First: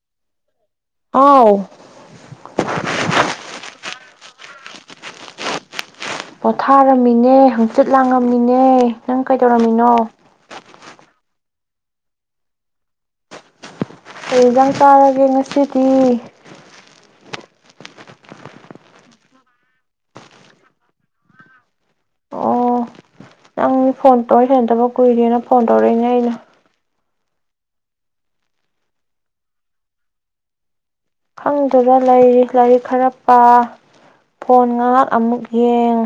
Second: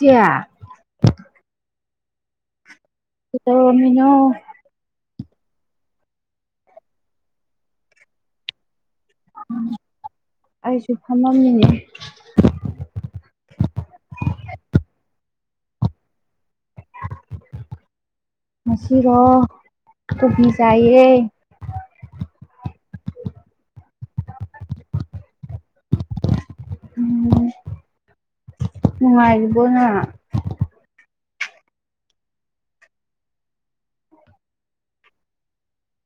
ꯏꯆꯦ ꯍꯥꯎ ꯀꯩꯗꯧꯔꯝꯃꯤꯅꯣ ꯄꯣꯊꯥꯔꯝꯃꯤꯅꯦ ꯍꯪꯆꯤꯠ ꯂꯥꯡꯉꯝꯃꯤꯅꯦ ꯅꯪ ꯀꯩꯗꯧꯔꯝꯃꯤꯅꯣ ꯐꯃꯝꯃꯤꯅꯦ ꯀꯩꯖꯥꯡ ꯆꯥꯔꯒꯦ ꯉꯁꯤꯗꯤ ꯉꯁꯤꯔꯣ ꯀꯣꯕꯤ ꯆꯥꯏꯌꯦ ꯑꯣ ꯅꯪ ꯐꯣꯟ ꯇꯧ ꯁꯅꯗꯕ ꯀꯨꯏꯔꯦꯅ ꯐꯣꯟ ꯇꯧꯔꯛꯏꯅꯦ ꯑꯩꯅ ꯎꯝ ꯃꯉꯥꯏꯔꯤꯕꯣꯅ ꯈꯪꯗꯅ ꯂꯩꯔꯤ ꯂꯥꯏꯔꯤꯛ ꯈꯔ ꯄꯥ ꯐꯣꯟ ꯉꯥꯏꯍꯥꯛ ꯑꯃꯨꯛ ꯌꯦꯡ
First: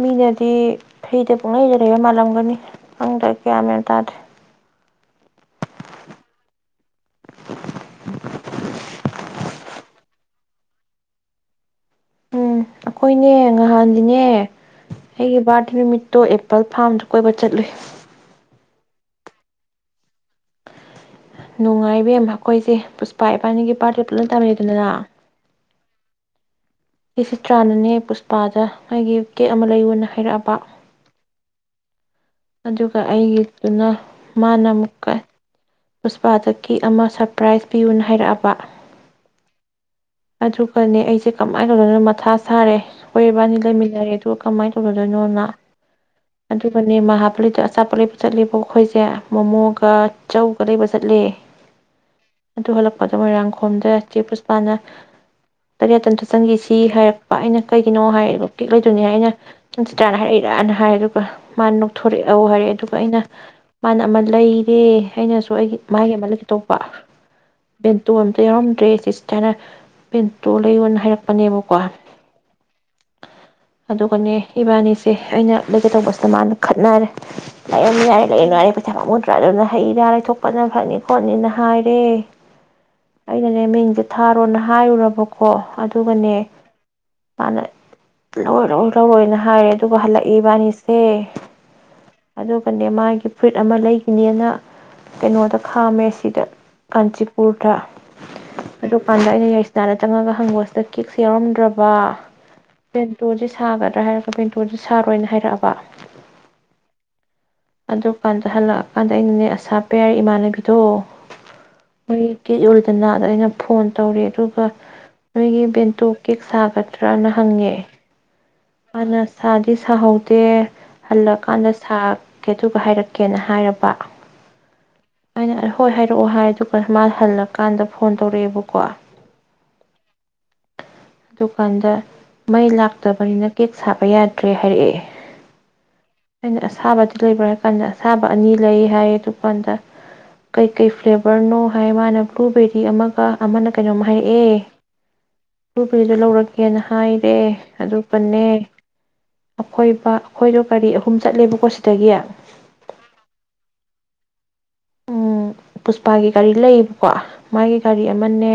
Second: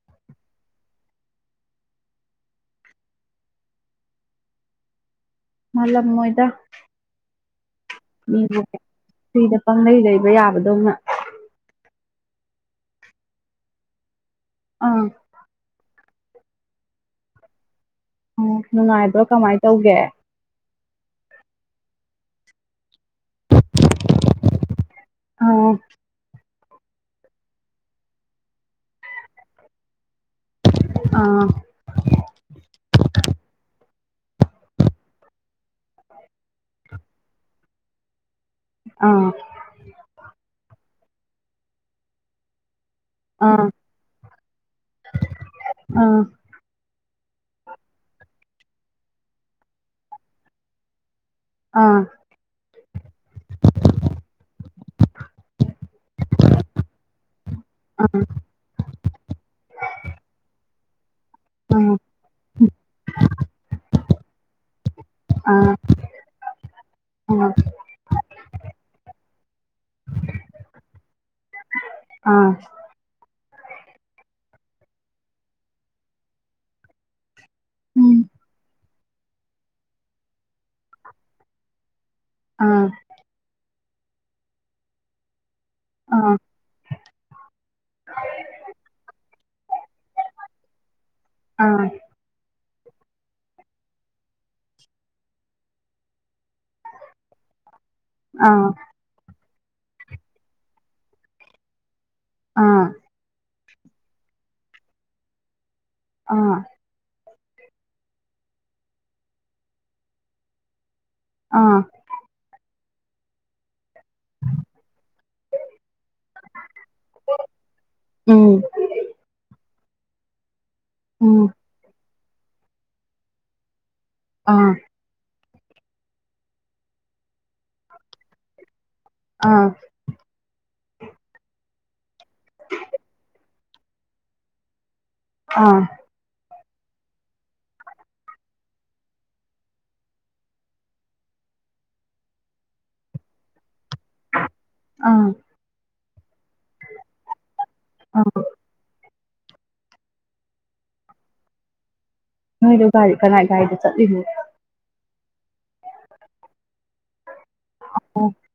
ꯃꯤꯅꯗꯤ ꯐ꯭ꯔꯤꯗ ꯄꯛꯂꯩꯗ ꯂꯩꯕ ꯃꯥꯜꯂꯝꯒꯅꯤ ꯈꯪꯗꯕ ꯀꯌꯥ ꯃꯅ ꯇꯥꯗꯦ ꯃꯂ ꯃꯣꯏꯗ ꯃꯤꯕꯨ ꯐꯔꯤꯗ ꯄꯪꯪꯂꯩ ꯂꯩꯕ ꯌꯥꯕꯗꯧꯅ ꯎꯝ ꯑꯩꯈꯣꯏꯅꯦ ꯉꯍꯥꯟꯗꯤꯅꯦ ꯑꯥ ꯑꯩꯒꯤꯕꯥꯇꯅ ꯇꯣ ꯑꯦꯄꯜ ꯐꯥꯝꯗꯨ ꯀꯣꯏꯕ ꯆꯠꯂꯨꯏ ꯑꯥ ꯅꯨꯡꯉꯥꯏꯕ꯭ꯔꯣ ꯀꯃꯥꯏꯅ ꯇꯧꯒꯦ ꯅꯨꯡꯉꯥꯏꯕꯦꯝ ꯑꯩꯈꯣꯏꯁꯦ ꯄꯨꯁꯄꯥ ꯏꯄꯥꯅꯤꯒꯤ ꯄꯥꯔꯠꯇꯤ ꯄꯨꯂꯞ ꯇꯝꯃꯤꯗꯅ ꯑꯣ ꯁꯤꯁꯤ ꯆ꯭ꯔꯥꯟꯅꯅꯦ ꯄꯨꯁꯄꯥꯗ ꯃꯥꯒꯤ ꯀꯦꯛ ꯑꯃ ꯂꯩꯌꯨꯅ ꯍꯥꯏꯔꯛꯑꯕ ꯑꯥ ꯑꯗꯨꯒ ꯑꯩꯒꯤꯗꯨꯅ ꯃꯥꯅ ꯃ ꯀ ꯄꯨꯁꯄꯥꯇꯀꯤ ꯑꯃ ꯁꯔꯄ꯭ꯔꯥꯏꯁ ꯄꯤꯌꯨꯅ ꯍꯥꯏꯔꯛꯑꯕ ꯑꯥ ꯁꯤ ꯀꯃꯥꯏꯅ ꯇꯧꯗꯅ ꯃꯊꯥ ꯁꯥꯔꯦ ꯍꯈꯣꯏꯕꯥꯅꯤ ꯑꯥ ꯑꯥ ꯂꯩꯃꯤꯟꯅꯔꯦ ꯑꯗꯨ ꯀꯃꯥꯏꯅ ꯇꯧꯅꯗꯣꯏꯅꯣ ꯅ ꯑꯗꯨꯒꯅꯦ ꯃꯥ ꯍꯥꯄꯗ ꯑꯆꯥꯄꯣꯠꯂꯦꯞꯄ ꯆꯠꯂꯦꯕ ꯑꯩꯈꯣꯏꯁꯦ ꯃꯣꯃꯣꯒ ꯆꯧꯒ ꯂꯩꯕ ꯆꯠꯂꯦ ꯑꯥ ꯑꯗꯨ ꯍꯜꯂꯛꯄꯗꯣ ꯃꯣꯏꯔꯥꯡꯈꯣꯝꯗ ꯆꯦ ꯄꯨꯁꯄꯥꯅ ꯇꯔꯤꯌꯥꯇ ꯑꯝꯇ ꯆꯟꯈꯤꯁꯤ ꯍꯥꯏꯔ ꯄꯥ ꯑꯩꯅ ꯀꯩꯒꯤꯅꯣ ꯍꯥꯏ ꯀꯦꯛ ꯂꯩꯗꯣꯏꯅꯤ ꯍꯥꯏ ꯑꯩꯅ ꯅꯪ ꯆꯤꯇ꯭ꯔꯥꯅ ꯍꯥꯏꯔꯛꯏꯔꯅ ꯍꯥꯏꯔꯤꯕ ꯑꯥ ꯃꯥꯅ ꯅꯣꯛꯊꯣꯔꯛꯎ ꯍꯥꯏꯔꯛꯑꯦ ꯑꯗꯨꯒ ꯑꯩꯅ ꯃꯥꯅ ꯑꯃ ꯂꯩꯔꯦ ꯑꯩꯅꯁꯨ ꯑꯥ ꯑꯩꯒꯤ ꯃꯥꯒꯤ ꯑꯃꯗ ꯀꯩꯇꯣꯛꯄ ꯑꯥ ꯕꯦꯟꯇꯣ ꯑꯝꯇ ꯌꯥꯎꯔꯝꯗ꯭ꯔꯦ ꯁꯤ ꯀꯅ ꯄꯦꯟꯇꯣ ꯂꯩꯌꯣꯅ ꯍꯥꯏꯔꯛꯄ ꯐꯥꯅꯥ ꯃꯨꯀꯥ ꯑꯥ ꯑꯗꯨꯒꯅꯦ ꯏꯕꯥꯅꯤꯁꯦ ꯑꯩꯅ ꯂꯩꯒꯦ ꯇꯧꯕꯁꯤꯗ ꯃꯥꯅ ꯈꯠꯅꯔꯦ ꯂꯩ ꯎꯝ ꯌꯥꯔ ꯂꯩ ꯅꯨꯡꯔ ꯆ ꯃꯨꯗ꯭ꯔꯥ ꯑꯗꯨꯅ ꯍꯩ ꯔꯥ ꯂꯩꯊꯣꯛꯄꯅ ꯐꯅꯤ ꯈꯣꯠꯅꯤꯅ ꯍꯥꯏꯔꯦ ꯑꯥ ꯑꯩꯅꯅꯦ ꯃ ꯊꯥꯔꯣꯅ ꯍꯥꯏ ꯎꯔꯔꯕ ꯍꯣ ꯑꯥ ꯑꯗꯨꯒꯅꯦ ꯃꯥꯅ ꯂꯧꯔꯣꯏ ꯂꯧꯔꯣꯏ ꯂꯧꯔꯣꯏꯅ ꯍꯥꯏꯔꯦ ꯑꯗꯨꯒ ꯍꯜꯂꯛꯏꯕꯥꯅꯤꯁꯦ ꯑꯥ ꯑꯗꯨ ꯀꯅꯦ ꯃꯥꯒꯤ ꯐꯨꯏꯠ ꯑꯃ ꯂꯩꯈꯤꯅꯦꯅ ꯀꯩꯅꯣꯗ ꯈꯥꯝꯃꯦ ꯁꯤꯗ ꯀꯥꯟꯆꯤꯄꯨꯔꯗ ꯑꯥ ꯑꯗꯨꯀꯥꯟꯗ ꯑꯩꯅ ꯌꯥꯏ ꯏꯟꯁꯇꯗ ꯆꯪꯉꯒ ꯍꯪꯕꯁꯤꯗ ꯀꯦꯛꯁꯦ ꯌꯥꯎꯔꯝꯗ꯭ꯔꯕ꯫ ꯑꯥ ꯄꯦꯟꯇꯣꯖꯤꯁ꯫ ꯁꯥꯒꯗ꯭ꯔꯥ ꯍꯥꯏꯔꯒ ꯕꯦꯟꯇꯣꯁꯤ ꯁꯥꯔꯣꯏꯅ ꯍꯥꯏꯔꯛꯑꯕ꯫ ꯑꯥ꯫ ꯑꯗꯨꯀꯥꯟꯗ ꯍꯥꯜꯂꯛ ꯑꯗꯥ ꯑꯩꯅꯅꯦ ꯑꯁꯥ ꯄꯤꯌꯥꯔꯤ ꯏꯃꯥꯟꯅꯕꯤꯗꯣ꯫ ꯑꯥ ꯑꯩ꯫ [unintelligible] ꯅꯥꯗ ꯑꯩꯅ ꯐꯣꯟ ꯇꯧꯔꯦ ꯑꯗꯨꯒ ꯅꯣꯏꯒꯤ ꯕꯦꯟꯇꯣ ꯀꯦꯛ ꯁꯥꯒꯗ꯭ꯔꯅ ꯍꯪꯉꯦ꯫ ꯎꯝ꯫ ꯃꯥꯅ ꯁꯥꯗꯤ ꯁꯥꯍꯧꯗꯦ꯫ ꯎꯝ ꯍꯥꯜꯂꯛꯀꯥꯟꯗ ꯁꯥ ꯀꯦ ꯑꯗꯨꯒ ꯍꯥꯏꯔꯛꯀꯦꯅ ꯍꯥꯏꯔꯛꯄ꯫ ꯑꯥ꯫ ꯑꯩꯅ ꯍꯣꯏ ꯍꯥꯏꯔꯛꯑꯣ ꯍꯥꯏ ꯑꯗꯨꯒ ꯃꯥꯅ ꯍꯜꯂꯛ ꯀꯥꯟꯗ ꯐꯣꯟ ꯇꯧꯔꯛꯑꯦꯕꯀꯣ ꯑꯥ ꯑꯗꯨ ꯄꯟꯗ꯫ ꯃꯩ ꯂꯥꯛꯇꯕꯅꯤꯅ ꯀꯦꯛ ꯁꯥꯕ ꯌꯥꯗ꯭ꯔꯦ ꯍꯥꯏꯔꯛꯑꯦ꯫ ꯑꯥ꯫ ꯑꯩꯅ ꯑꯁꯥꯕꯗꯤ ꯂꯩꯕ꯭ꯔꯥ ꯍꯥꯏ ꯀꯥꯟꯗ ꯑꯁꯥꯕ ꯑꯅꯤ ꯂꯩ ꯍꯥꯏ ꯑꯗꯨꯀꯥꯟꯗ ꯀꯩꯀꯩ ꯐꯂꯦꯕꯔꯅꯣ ꯍꯥꯏ ꯃꯥꯅ ꯕꯂꯨꯔꯕꯦꯔꯤ ꯑꯃꯒ ꯑꯃꯅ ꯀꯩꯅꯣꯝ ꯑꯥ ꯍꯥꯏꯔꯛꯑꯦ ꯐꯨꯔꯤꯗꯣ ꯂꯧꯔꯛꯀꯦꯅ ꯍꯥꯏꯔꯦ ꯑꯗꯨ ꯑꯥ ꯄꯨꯅꯦ꯫ ꯑꯈꯣꯏꯄ ꯑꯩꯈꯣꯏꯗꯣ ꯒꯥꯔꯤ ꯑꯍꯨꯝ ꯆꯠꯂꯦꯕꯀꯣ ꯁꯤꯗꯒꯤ꯫ ꯅꯣꯏꯗꯣ ꯒꯥꯔꯤ ꯀꯅꯥꯥꯏ ꯒꯥꯔꯤꯗ ꯆꯠꯂꯤꯅꯣ꯫ ꯎꯝ ꯄꯨꯁꯄꯥꯒꯤ ꯀꯒꯥꯔꯤ ꯂꯩꯌꯦꯕꯀꯣ꯫ ꯃꯥꯒꯤ ꯒꯥꯔꯤ ꯑꯃꯅꯦ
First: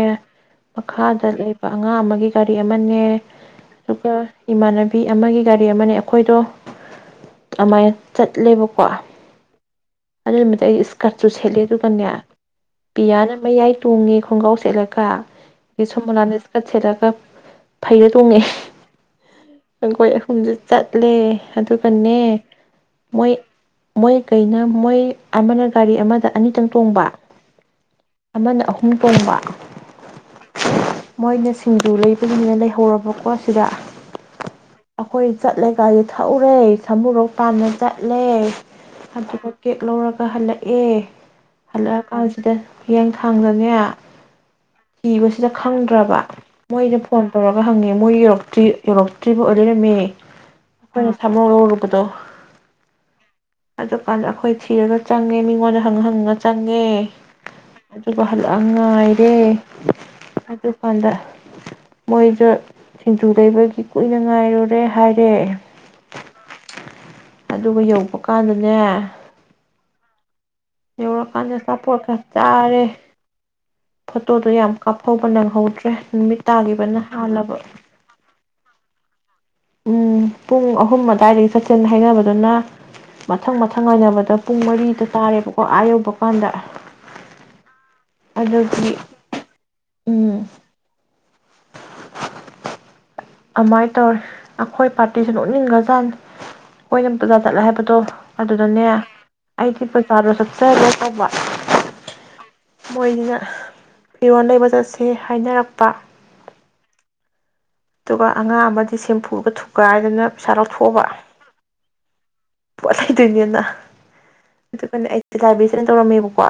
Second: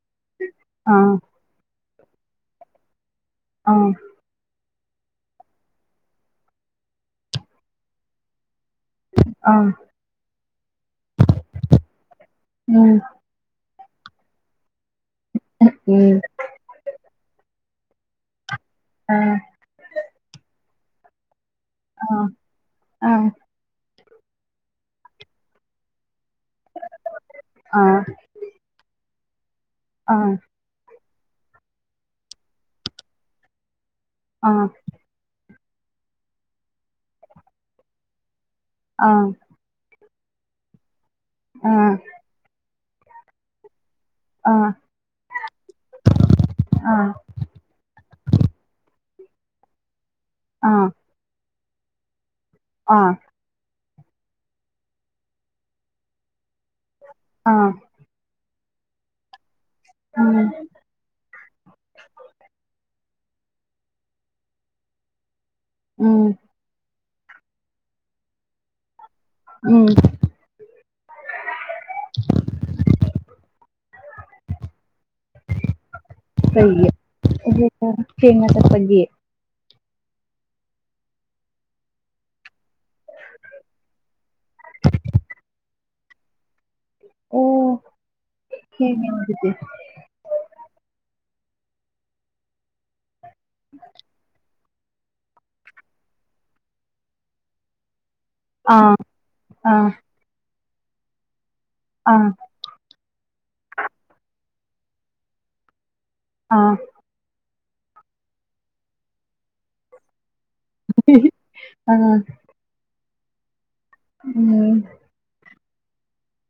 ꯑꯥ ꯃꯈꯥꯗ ꯂꯩꯕ꯫ ꯑꯉꯥꯡ ꯑꯃꯒꯤ ꯒꯥꯔꯤ ꯑꯃꯅꯦ꯫ ꯑꯥ ꯑꯗꯨꯒ ꯏꯃꯥꯟꯅꯕꯤ ꯕꯤ ꯑꯃꯒꯤ ꯒꯥꯔꯤ ꯑꯃꯅꯦ ꯑꯩꯈꯣꯏꯗꯣ ꯑꯗꯨꯃꯥꯏꯅ ꯆꯠꯂꯦꯕ ꯀꯣ ꯑꯥ ꯑꯗꯨꯏ ꯅꯨꯃꯤꯠ ꯑꯩ ꯏꯁ ꯀꯥꯔꯆꯨ ꯁꯦꯠꯂꯦ ꯑꯗꯨꯒꯅꯦ ꯎꯝ ꯄꯤꯌꯥꯅ ꯃꯌꯥꯏ ꯇꯣꯡꯉꯦ ꯈꯣꯡꯒꯥꯎ ꯁꯦꯠꯂ ꯒ ꯑꯗꯩꯩ ꯎꯝ ꯁꯣꯃꯨꯂꯥꯅ ꯏꯁꯀꯥꯔꯠ ꯁꯦꯠꯂꯒ ꯐꯩꯔ ꯇꯨꯃꯦ ꯑꯥ ꯑꯈꯣꯏ ꯑꯍꯨꯝꯗꯤ ꯆꯠꯂꯦ ꯑꯗꯨꯒꯅꯦ ꯑꯥ ꯑꯥ ꯃꯣꯏ ꯃꯣꯏ ꯀꯩꯅ ꯃꯣꯏ ꯑꯃꯅ ꯒꯥꯔꯤ ꯑꯃꯗ ꯑꯅꯤꯇꯪ ꯇꯣꯡꯕ ꯑꯥ ꯑꯃꯅ ꯑꯍꯨꯝ ꯇꯣꯡꯕ ꯑꯥ ꯃꯣꯏꯅ ꯁꯤꯡꯖꯨ ꯂꯩꯕꯗꯨꯅꯤꯅ ꯂꯩꯍꯧꯔꯕꯀꯣ ꯁꯤꯗ ꯑꯥ ꯑꯩꯈꯣꯏ ꯆꯠꯂꯦ ꯀꯥꯏꯗꯦ ꯊꯛꯎꯔꯦ ꯊꯃꯨꯔꯣꯛ ꯇꯥꯟꯅ ꯆꯠꯂꯦ ꯑꯗꯨꯒ ꯀꯦꯛ ꯂꯧꯔꯒ ꯑꯍꯜꯂ ꯑꯦ ꯑꯥ ꯍꯜꯂ ꯀꯥꯅꯁꯤꯗ ꯍꯡꯊꯥꯡꯗꯅꯦ ꯑꯥ ꯊꯤꯕꯁꯤꯗ ꯈꯪꯗ꯭ꯔꯕ ꯃꯣꯏꯗ ꯐꯣꯟ ꯇꯧꯔꯒ ꯍꯪꯉꯦ ꯃꯣꯏ ꯌꯧꯛꯇ꯭ꯔꯤꯧ ꯑꯠꯇ꯭ꯣꯏꯔꯤꯕ ꯑꯣꯏ ꯂꯩꯔꯝꯃꯦ ꯑꯩꯈꯣꯏꯅ ꯊꯃꯧꯔꯣ ꯇꯣ [inaudible] ꯑꯥ ꯑꯗꯨꯀꯥꯟꯗ ꯑꯩꯈꯣꯏ ꯊꯤꯔꯒ ꯆꯪꯉꯦ ꯃꯤ ꯃꯉꯣꯟꯗ ꯍꯪ ꯍꯪꯉ ꯆꯪꯉꯦ ꯑꯥ ꯑꯗꯨꯒ ꯍꯜꯂꯛꯑ ꯉꯥꯏꯔꯦ ꯎꯝ ꯑꯗꯨꯀꯥꯟꯗ ꯃꯣꯏꯗ ꯁꯤꯡꯖꯨ ꯂꯩꯕꯒꯤ ꯀꯨꯏꯅ ꯉꯥꯏꯔꯨꯔꯦ ꯍꯥꯏꯔꯦ ꯎꯝ ꯑꯗꯨꯒ ꯌꯧꯕ ꯀꯥꯟꯗꯅꯦ ꯎꯝ ꯌꯧꯔꯀꯥꯟꯗ ꯑꯆꯥꯄꯣꯠ ꯈꯔ ꯆꯥꯔꯦ ꯐꯣꯇꯣꯗꯣ ꯌꯥꯝ ꯀꯥꯞꯊꯧꯕ ꯅꯪꯍꯧꯗ꯭ꯔꯦ ꯅꯨꯃꯤꯠ ꯀꯩꯒꯤ ꯇꯥꯈꯤꯕꯅ ꯍꯥꯜꯂꯕ ꯊꯦꯡꯅ ꯆꯠꯄꯒꯤ ꯎꯝ ꯄꯨꯡ ꯑꯍꯨꯝ ꯑꯗꯨꯋꯥꯏꯗꯒꯤ ꯆꯠꯁꯦꯅ ꯍꯥꯏꯅꯕꯗꯨꯅ ꯃꯊꯪ ꯃꯊꯪ ꯉꯥꯏꯅꯕꯗ ꯄꯨꯡ ꯃꯔꯤꯗ ꯇꯥꯔꯦꯕ ꯑꯥ ꯌꯧꯕ ꯀꯥꯟꯗ ꯑꯣ ꯑꯗꯨꯒꯤ ꯊꯦꯡꯉꯦ ꯑꯗꯨꯗꯤ ꯎꯝ ꯑꯃꯥꯏ ꯇꯧꯔ ꯑꯩꯈꯣꯏ ꯄꯥꯔꯇꯤꯁꯤ ꯅꯣꯛꯅꯤꯡꯈ꯭ꯔꯖꯥꯠꯅꯤ ꯑꯩꯈꯣꯏꯅ ꯕꯔꯖꯥ ꯆꯠꯂꯦ ꯍꯥꯏꯕꯗꯣ ꯑꯗꯨꯅꯅꯦ ꯑꯥ ꯑꯥ ꯑꯩꯒꯤ ꯄꯩꯁꯥ ꯐꯄꯝꯕ ꯑꯥ [inaudible] ꯄꯣꯟꯗ ꯐꯤꯔꯣꯟ ꯂꯩꯕ ꯆꯠꯁꯦ ꯍꯥꯏꯅꯔꯛꯄ ꯑꯥ ꯑꯗꯨꯒ ꯑꯉꯥꯡ ꯑꯃꯗꯤ ꯁꯦꯝꯐꯨꯒ ꯊꯨꯒꯥꯏꯗꯅ ꯄꯩꯁꯥ ꯂꯧꯊꯣꯛꯑꯕ ꯑꯥ ꯄ ꯑꯗꯨꯅꯤꯅ [inaudible] ꯎꯝ ꯑꯗꯨꯀꯅꯦ ꯑꯩ ꯐꯅ ꯇꯧꯔꯝꯃꯦꯕꯀꯣ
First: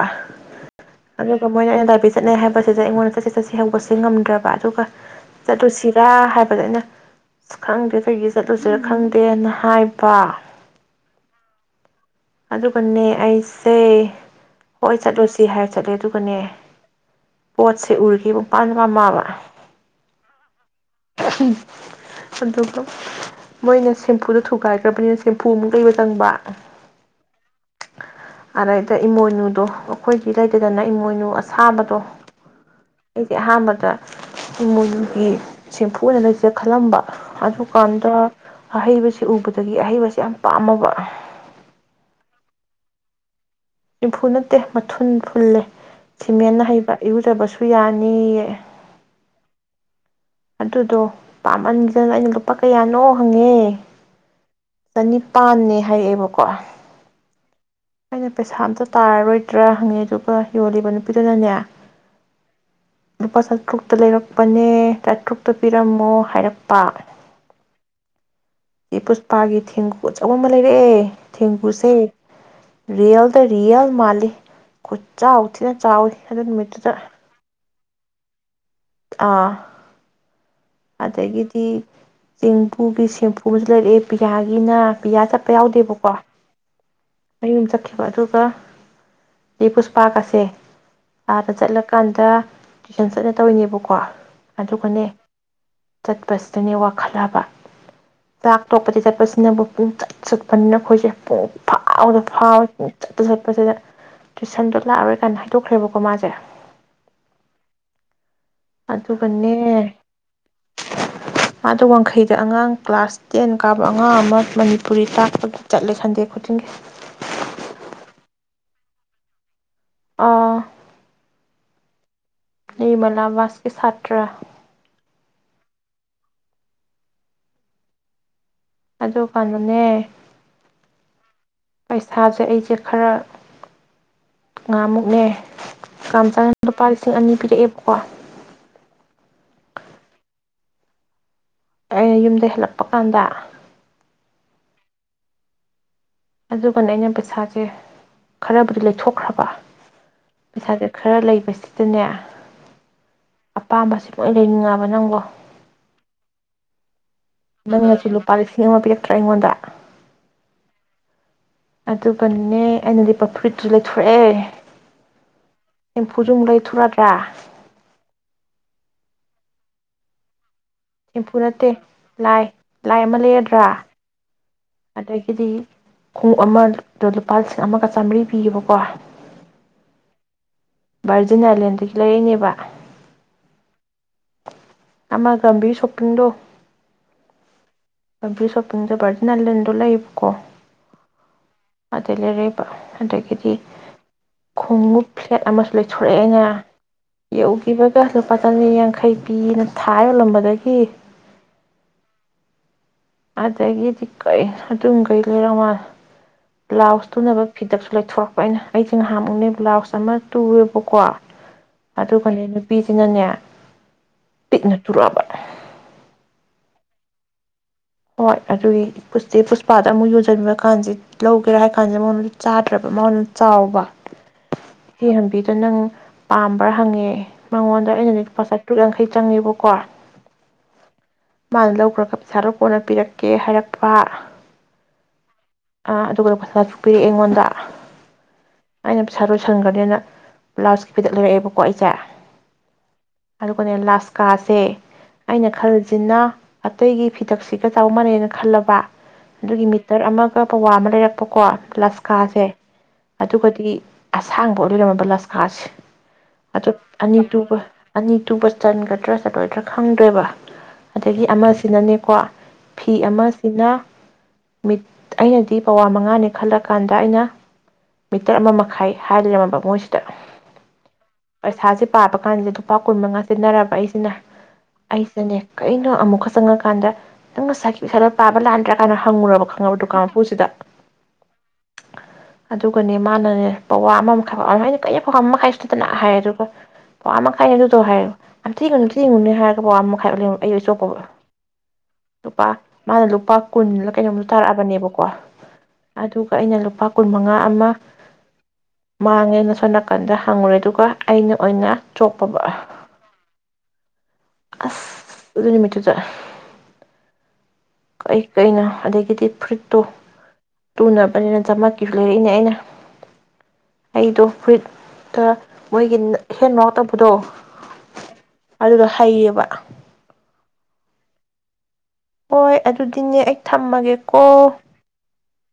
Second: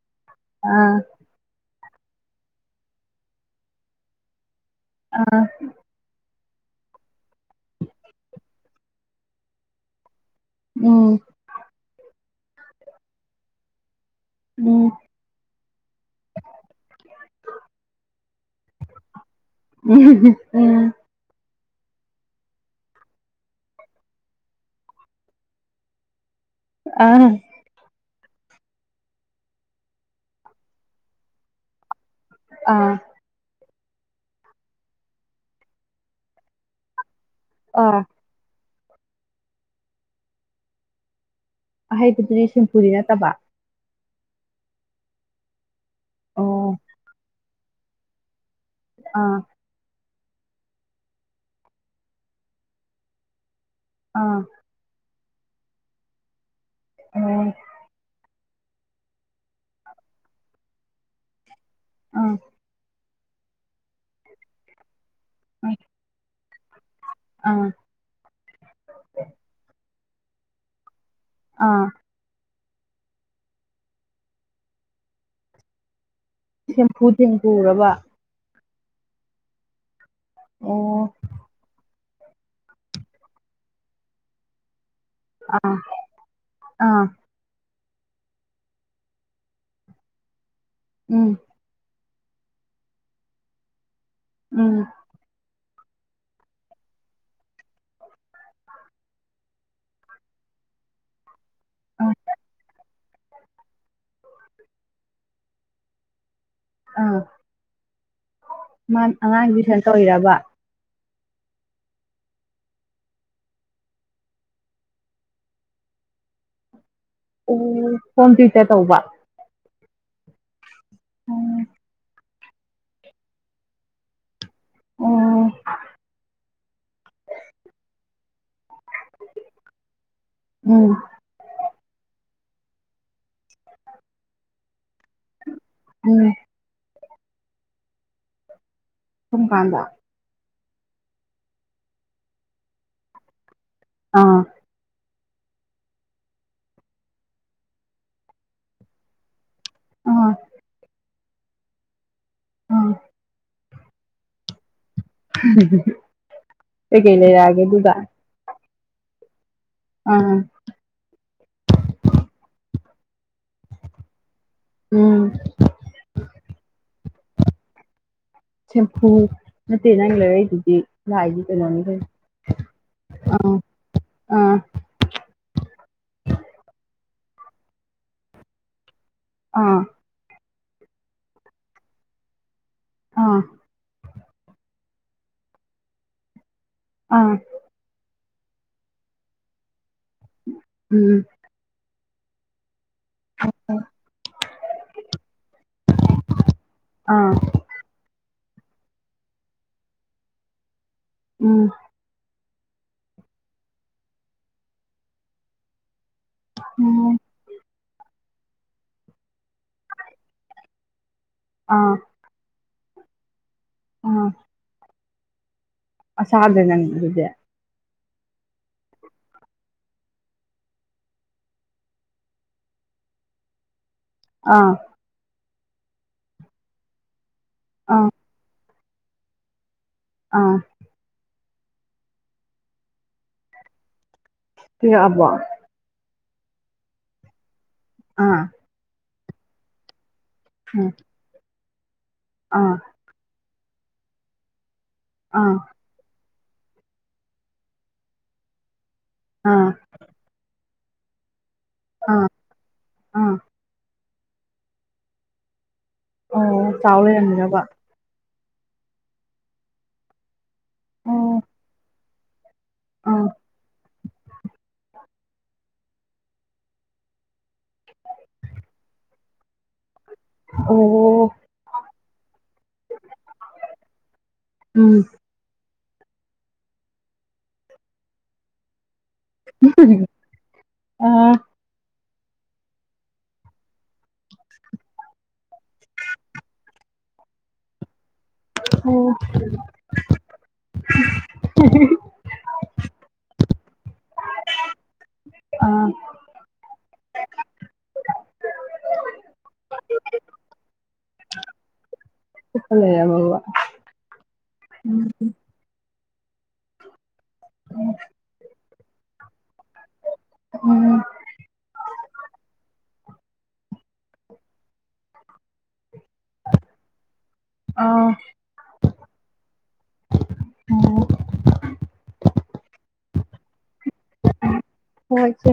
ꯑꯥ ꯑꯗꯨꯒ ꯃꯣꯏꯅ ꯇ ꯄꯤ ꯆꯠꯅꯩ ꯍꯥꯏꯕꯁꯤꯗ ꯑꯩꯉꯣꯟꯗ ꯆꯠꯁꯤ ꯆꯠꯁꯤ ꯍꯧꯕꯁꯤ ꯉꯝꯗ꯭ꯔꯕ ꯑꯗꯨꯒ ꯑꯥ ꯆꯠꯂꯨꯁꯤ ꯍꯥꯏꯕꯗ ꯑꯩꯅ ꯈꯪꯗꯦ ꯀꯩꯒꯤ ꯆꯠꯂꯨꯁꯤꯔ ꯈꯪꯗꯦꯅ ꯍꯥꯏꯕ ꯎꯝ ꯑꯗꯨꯀꯅꯦ ꯑꯩꯁ ꯇꯦ ꯎꯝ ꯍꯣꯏ ꯆꯠꯂꯨꯁꯤ ꯍꯥꯏꯔ ꯆꯠꯂꯦ ꯑꯗꯨꯒꯅꯦ ꯄꯣꯠꯁꯦ ꯎꯔꯒꯦ ꯄꯨꯡꯄꯥꯥꯝꯗ ꯄꯥꯝꯃꯛꯑꯕ ꯎꯝ ꯎꯝ ꯑꯗꯨꯒ ꯃꯣꯏꯅ ꯁꯦꯝꯄꯨꯗ ꯊꯨꯒꯥꯏꯈ꯭ꯔꯕꯅꯤꯅ ꯁꯦꯝꯄꯐꯨ ꯑꯃꯨꯛ ꯂꯩꯕ ꯆꯪꯕ ꯑꯥ ꯑꯗꯩꯗ ꯏꯃꯣꯏꯅꯨꯗꯣ ꯑꯩꯈꯣꯏꯗꯤ ꯂꯩꯇꯗꯅ ꯏꯃꯣꯏꯅꯨ ꯑꯁꯥꯕꯗꯣ ꯑꯥ ꯏꯗꯤ ꯍꯥ ꯃ ꯃꯒꯤ ꯁꯦꯝꯄꯐꯨ ꯑꯣꯏꯅ ꯂꯩꯁꯤꯗ ꯈꯜꯂꯝꯕ ꯑꯗꯨꯁꯨ ꯀꯟꯗ ꯑꯍꯩꯕꯁꯤ ꯎꯕꯗꯒꯤ ꯑꯍꯩꯕꯁꯤ ꯌꯥꯝ ꯄꯥꯝꯃꯕ ꯑꯍꯩꯕꯗꯨꯗꯤ ꯁꯤꯝꯐꯨꯔꯤ ꯅꯠꯇꯕ ꯏꯝꯐꯨ ꯅꯠꯇꯦ ꯃꯊꯨꯟ ꯐꯨꯜꯂꯦ ꯁꯤꯃꯦꯟꯅ ꯑꯣ ꯍꯩꯕ ꯏꯔꯨꯗꯕꯁꯨ ꯌꯥꯅꯤꯌꯦ ꯑꯥ ꯑꯗꯨꯗꯣ ꯄꯥꯝꯃꯟꯈꯤꯗꯅ ꯑꯩꯅ ꯂꯨꯄꯥ ꯀꯌꯥꯅꯣ ꯍꯪꯉꯦ ꯑ ꯑꯅꯤꯄꯥꯟꯅꯦ ꯍꯥꯏꯛꯑꯦꯕꯀꯣ ꯎꯝ ꯅ ꯄꯩꯁꯥ ꯑꯝꯇ ꯇꯥꯔꯔꯣꯏꯗ꯭ꯔꯥ ꯍꯪꯉꯦ ꯑꯗꯨꯒ ꯌꯣꯜꯂꯤꯕ ꯅꯨꯄꯤꯗꯨꯅꯅꯦ ꯑꯥ ꯂꯨꯄꯥ ꯆꯥꯇ꯭ꯔꯨꯛꯇ ꯂꯩꯔꯛꯄꯅꯦ ꯇ꯭ꯔꯨꯛꯇ ꯄꯤꯔꯝꯃꯣ ꯍꯥꯏꯔꯛꯄ ꯑꯥ ꯏꯄꯁꯄꯥꯒꯤ ꯊꯦꯡꯒꯨ ꯄꯣꯠꯆꯧꯕ ꯑꯃ ꯂꯩꯔꯑꯦ ꯑꯥ ꯊꯦꯡꯀꯨꯁꯦ ꯔꯤꯌꯦꯜꯗ ꯔꯤꯌꯦꯜ ꯃꯥꯜꯂꯤ ꯈꯨꯠꯁ ꯍꯊꯤꯅ ꯆꯥꯎꯋꯤ ꯑꯗꯨ ꯅꯨꯃꯤꯠꯇꯨꯗ ꯁꯦꯝꯐꯨ ꯊꯦꯡꯐꯨꯔꯕ ꯑꯥ ꯑꯣ ꯑꯗꯒꯤꯗꯤ ꯆꯦꯡꯕꯨꯒꯤ ꯁꯦꯝꯐꯨꯁꯨ ꯂꯩꯔꯛꯑꯦ ꯄꯤꯌꯥꯒꯤꯅ ꯕꯤꯌꯥ ꯆꯠꯄ ꯑꯥ ꯌꯥꯎꯗꯦꯕꯀꯣ ꯑꯥ ꯑꯩꯨꯝ ꯆ ꯑꯗꯨꯒ ꯆꯦ ꯄꯨꯁꯄꯥꯛ ꯒꯁꯦ ꯎꯝ ꯑꯗ ꯆꯠꯂꯒ ꯀꯥꯟꯗ ꯇꯨꯏꯁꯟ ꯆꯠꯅ ꯇꯧꯔꯤꯅꯦꯕꯀꯣ ꯑꯗꯨ ꯎꯝ ꯀꯅꯦ ꯆꯠꯄꯁꯤꯗꯅꯦ ꯋꯥꯈꯠꯂꯕ ꯆꯥꯛ ꯇꯣꯛꯄꯗꯤ ꯆꯠꯄꯁꯤꯅꯕꯨ ꯄꯨꯡ ꯆꯠ ꯆꯠꯄꯅꯤꯅ ꯑꯩꯈꯣꯏꯁꯦ ꯑꯥ ꯐꯥꯎꯗ ꯐꯥꯎꯋꯦ ꯆꯠꯇ ꯆꯠꯄꯁꯤꯗ ꯇꯨꯏꯁꯟꯗꯣ ꯂꯥꯛꯑꯔꯣꯏ ꯀꯥꯏꯅ ꯍꯥꯏ ꯇꯣꯛꯈ꯭ꯔꯦꯕꯀꯣ ꯃꯥꯁꯦ ꯑꯥ ꯑꯉꯥꯡꯗꯨ ꯇꯨꯏꯁꯟ ꯑꯗꯨꯒꯅꯦ ꯇꯧꯔꯤꯔꯕ ꯃꯥꯗꯣ ꯋꯥꯡꯈꯩꯗ ꯑꯉꯥꯡ ꯀ꯭ꯂꯥꯁ ꯇꯦꯟ ꯀꯥꯕ ꯑꯉꯥꯡ ꯑꯃ ꯃꯅꯤꯄꯨꯔꯤ ꯇꯥꯛꯄꯒꯤ ꯆꯠꯂꯦ ꯁꯟꯗꯦ ꯈꯨꯗꯤꯡꯒꯤ [unintelligible] ꯑꯥ ꯑꯣ ꯅꯤꯃꯂꯥꯕꯥꯁꯀꯤ ꯁꯥꯇ꯭ꯔꯥ ꯎꯝ ꯑꯗꯨ ꯀꯥꯟꯩꯅꯣꯅꯦ ꯎꯝ ꯄꯩꯁꯥ ꯁꯦ ꯑꯩꯁꯦ ꯈꯔ ꯉꯥꯃꯨꯛ ꯅꯦ ꯀꯝ ꯎꯝ ꯆꯪꯗ ꯄꯥꯔꯤꯁ ꯂꯤꯁꯤꯡ ꯑꯅꯤ ꯄꯤꯔꯛꯑꯦꯕꯀꯣ ꯁꯨꯨꯡ ꯀꯥꯟꯗ ꯑ ꯌꯨꯝꯗꯩ ꯍꯦꯜꯂꯛꯄ ꯀꯥꯟꯗ ꯑꯥ ꯑꯗꯨꯒꯅ ꯑꯩꯅ ꯄꯩꯁꯥꯁꯦ ꯈꯔꯕꯨꯗꯤ ꯂꯩꯊꯣꯛꯈ꯭ꯔꯕ ꯑꯥ ꯄꯩꯁꯥꯁꯦ ꯈ ꯈꯔ ꯂꯩꯕꯁꯤꯗꯅꯦ ꯑꯝ ꯑꯄꯥꯝꯕꯕꯁꯤ ꯂꯣꯏ ꯂꯩꯅꯤꯡꯉꯕ ꯅꯕꯣ ꯒꯦꯃꯦꯔꯒꯤ ꯗꯨꯗ ꯕꯔꯥ ꯄꯤꯔꯛꯇ꯭ꯔꯥ ꯑꯩꯉꯣꯟꯗ ꯑꯗꯨꯒꯅꯦ ꯑꯩꯅ ꯂꯤꯠꯄ ꯐꯨꯔꯤꯠꯇꯨ ꯂꯩꯊꯣꯔꯛꯑꯦ ꯎꯝ ꯐꯖ ꯂꯩꯊꯣꯔꯛ ꯍꯥ ꯁꯦꯝꯐꯨ ꯅꯠꯇꯦ ꯅꯪ ꯂꯩꯔꯛꯏꯗꯣ ꯁꯦꯝꯐꯨ ꯅꯠꯇꯦ ꯂꯥꯏ ꯂꯥꯏ ꯑꯃ ꯑꯥ ꯂꯩꯔꯗ꯭ꯔ ꯑꯥ ꯑꯗꯒꯤꯗꯤ ꯈꯣꯡꯎꯞ ꯑꯃꯗꯣ ꯂꯨꯄꯥ ꯂꯤꯁꯤꯡ ꯑꯃꯒ ꯆꯥꯃꯔꯤ ꯄꯤꯌꯦꯕꯀꯣ ꯑꯥ ꯚꯥꯔꯖꯤꯟ ꯑꯥꯏꯂꯦꯟꯗꯒꯤ ꯂꯩꯔꯛꯏꯅꯦꯕ ꯑꯥ ꯑꯃ ꯒꯝꯚꯤꯔ ꯁꯣꯐꯄꯤꯡꯗꯣ ꯑꯥ ꯒꯝꯚꯤꯔ ꯁꯣꯐꯄꯤꯡꯗꯣ ꯚꯔꯖꯤꯟ ꯑꯥꯢꯂꯦꯜ ꯗꯣ ꯂꯩꯕ ꯎꯝ ꯑꯗꯩꯩ ꯂꯩꯔꯛꯏꯕ ꯑꯗꯒꯤꯗꯤ ꯈꯣꯡꯎꯞ ꯐ꯭ꯂꯦꯠ ꯑꯃꯁꯨ ꯂꯩꯊꯣꯔꯛꯑꯦ ꯑꯩꯅ ꯑꯥ ꯌꯧꯈꯤꯕꯒ ꯂꯨꯄꯥ ꯆꯅꯤꯌꯥꯡꯈꯩ ꯄꯤꯅ ꯊꯥ ꯌꯣꯜꯂꯝꯕꯗꯒꯤ ꯎꯝ ꯑꯗꯒꯤꯗꯤ ꯀꯩ ꯑꯗꯨꯒꯩ ꯂꯩꯔꯛ ꯃꯥꯜꯂꯦ ꯕ꯭ꯂꯥꯎꯁ ꯎꯝ ꯇꯨꯅꯕ ꯐꯤꯗꯛꯁꯨ ꯂꯩꯊꯣꯔꯛꯑ ꯑꯩꯅ ꯑꯩꯁꯦ ꯉꯍꯥꯛꯃꯨꯛꯅꯦ ꯕ꯭ꯂꯥꯎꯁ ꯑꯃ ꯇꯨꯨꯔꯦꯕꯀꯣ ꯑ ꯑꯥ ꯑꯗꯨꯒꯅꯦ ꯅꯨꯄꯤ ꯅꯨꯄꯤꯁꯤꯅꯅꯦ ꯄꯤꯛꯅ ꯇꯨꯔꯛꯑꯕ ꯆꯕꯔ ꯅꯪꯗꯤ ꯑꯗꯨꯗꯤ ꯍꯣꯏ ꯑꯗꯨꯒꯤ ꯄꯨꯁꯇꯦ ꯄꯨꯁꯄꯥꯗ ꯑꯃꯨꯛ ꯌꯣꯟꯁꯤꯟꯕꯤꯕ ꯀꯥꯟꯁꯤꯦ ꯂꯧꯒꯦꯔꯥ ꯍꯥꯏ ꯀꯥꯟꯁꯤꯦ ꯃꯉꯣꯟꯗ ꯆꯥꯗ꯭ꯔꯕ ꯃꯥꯉꯣꯟꯗ ꯆꯥꯎꯕ ꯑꯥ ꯕꯤꯗꯣ ꯅꯪ ꯄꯥꯝꯕ꯭ꯔꯥ ꯍꯪꯉꯦ ꯃꯉꯣꯟꯗ ꯑꯥ ꯑꯩꯅꯗꯤ ꯂꯨꯄꯥ ꯆꯥ ꯇꯔꯨꯛ ꯌꯥꯡꯈꯩ ꯆꯪꯉꯦꯕꯀꯣ ꯑꯥ ꯃꯥꯅ ꯂꯧꯈ꯭ꯔꯒꯞ ꯁꯥꯔꯛ ꯀꯣꯟꯅ ꯄꯤꯔꯛꯀꯦ ꯍꯥꯏꯔꯛꯄ ꯄꯤꯔꯛꯑꯕꯣ ꯑꯥ ꯑꯗꯨꯒ ꯄꯩꯁꯥꯁꯨ ꯄꯤꯔꯛꯑꯦ ꯑꯩꯉꯣꯟꯗ ꯑꯥ ꯄꯩꯁꯥ ꯂꯣꯏꯁꯟꯒꯔꯅꯦꯅ ꯎꯝ ꯕ꯭ꯂꯥꯎꯁ ꯐꯤꯗꯛ ꯂꯩꯔꯛꯑꯦꯕꯨ ꯀꯣ ꯏꯆꯦ ꯑꯥ ꯑꯗꯨꯒꯅꯦ ꯂꯥꯁꯀꯥꯁꯦ ꯑꯩꯅ ꯑꯥ ꯈꯟꯁꯤꯅ ꯑꯇꯩꯒꯤ ꯐꯤꯗꯛꯁꯤꯒ ꯆꯥꯎ ꯃꯥꯟꯅꯩꯅ ꯈꯜꯂꯕ ꯑꯗꯨꯒꯤ ꯑꯥ ꯃꯤꯇꯔ ꯑꯃ ꯄꯋꯥ ꯑꯃ ꯂꯩꯔꯛꯄꯀꯣ ꯑꯥ ꯂꯁꯀꯥꯁꯦ ꯑꯥ ꯑꯗꯨꯒꯗꯤ ꯑꯁꯥꯡꯕ ꯂꯣꯏꯔꯝꯃꯕ ꯂꯁꯀꯥꯥꯁ ꯑ ꯑꯣ ꯆꯥꯎ ꯑꯅꯤ ꯇꯨ ꯂꯩꯔꯝꯃꯤꯔꯕ ꯑꯅꯤ ꯇꯨꯕ ꯆꯟꯒꯗ꯭ꯔꯥ ꯆꯠꯂꯣꯏꯗ꯭ꯔꯥ ꯈꯪꯗꯣꯏꯦꯕ ꯑꯗꯒꯤ ꯑꯣ ꯑꯃ ꯁꯤꯅꯅꯤ ꯀ ꯐꯤ ꯑꯥ ꯑꯃꯁꯤꯅ ꯃꯤꯠ ꯑꯩꯅꯗꯤ ꯄꯋꯥ ꯃꯉꯥꯅꯦ ꯈꯜꯂ ꯀꯥꯟꯗ ꯑꯩꯅ ꯃꯤꯇꯔ ꯑꯃ ꯃꯈꯥꯏ ꯍꯥꯏ ꯂꯩꯔꯝꯃꯕ ꯃꯣꯏꯁꯤ ꯑ ꯄꯥꯄ ꯀꯥꯟꯗ ꯑꯗꯨ ꯂꯨꯄꯥ ꯀꯨꯟ ꯃꯉꯥ ꯁꯤꯖꯤꯟꯅꯔꯕ ꯑꯩꯁꯤꯅ ꯎꯝ ꯑꯩꯁꯤꯅꯦ ꯑꯩꯅ ꯑꯃꯨꯛꯀ ꯆꯪꯉꯀꯥꯟꯗ ꯅꯪ ꯉꯁꯥꯏꯒꯤ ꯄꯩꯁꯥꯗꯣ ꯄꯥꯕ ꯂꯥꯟꯗ꯭ꯔꯥ ꯀꯥꯏꯅ ꯈꯪꯉꯨꯔꯕ ꯈꯪꯉꯕꯗꯣ ꯇꯨꯁꯤꯗ ꯑꯥ ꯑꯗꯨꯒꯅꯦ ꯃꯥꯅꯅꯦ ꯄꯋꯥ ꯑꯃ ꯃꯈꯥꯏ ꯄꯋꯥ ꯀꯩꯅ ꯄꯋꯥ ꯃꯈꯥꯏ ꯁꯨ ꯅꯠꯇꯅ ꯍꯥꯏꯔꯦ ꯑꯗꯨꯒ ꯄꯋꯥ ꯃꯈꯥꯏꯅꯦ ꯑꯗꯨꯗꯣ ꯍꯥꯏꯔꯦ ꯑꯣ ꯌꯥꯝ [unintelligible] ꯅꯦ ꯍꯥꯏꯔꯒ [unintelligible] ꯅꯨꯄꯥ ꯃꯥꯅ ꯂꯨꯄꯥ ꯀꯨꯟ ꯀꯩꯅꯣꯝꯇ ꯇꯥꯔꯛꯑ ꯕꯀꯣ ꯑꯥ ꯑꯗꯨꯒ ꯑꯩꯅ ꯂꯨꯄꯥ ꯀꯨꯟ ꯃꯉꯥ ꯑꯃ ꯃꯥꯡꯉꯦꯅ ꯁꯣꯝ ꯅꯥꯀꯟꯗ ꯍꯪꯉꯨꯔꯦ ꯑꯗꯨꯒ ꯑꯩꯅ ꯑꯣꯏꯅ ꯆ ꯐ ꯂꯩ ꯌꯥꯝ ꯃ ꯋꯥ ꯑꯁ ꯑꯗꯨꯅꯤꯃꯤꯠꯇ ꯆ ꯀꯩ ꯀꯩꯅ ꯑꯗꯒꯤꯗꯤ ꯐ꯭ꯔꯤꯠ ꯇ ꯎꯝ ꯇꯨꯅꯕꯅꯤꯅ ꯆꯃꯛꯀꯤꯁꯨ ꯂꯩꯔꯛꯏꯅꯦ ꯑꯩꯅ ꯑꯩꯗ ꯐꯣꯏꯣꯏ ꯍꯦꯟꯋꯥꯛ ꯇꯧꯕꯗꯣ ꯑꯥ ꯑꯣ ꯑꯗꯨꯗꯣ ꯍꯩꯌꯦꯕ ꯍꯣꯏ ꯑꯗꯨꯗꯤꯅꯦ ꯑꯩ ꯊ ꯊꯝꯃꯒꯦ ꯀꯣ ꯍꯣꯏ ꯏꯆꯦ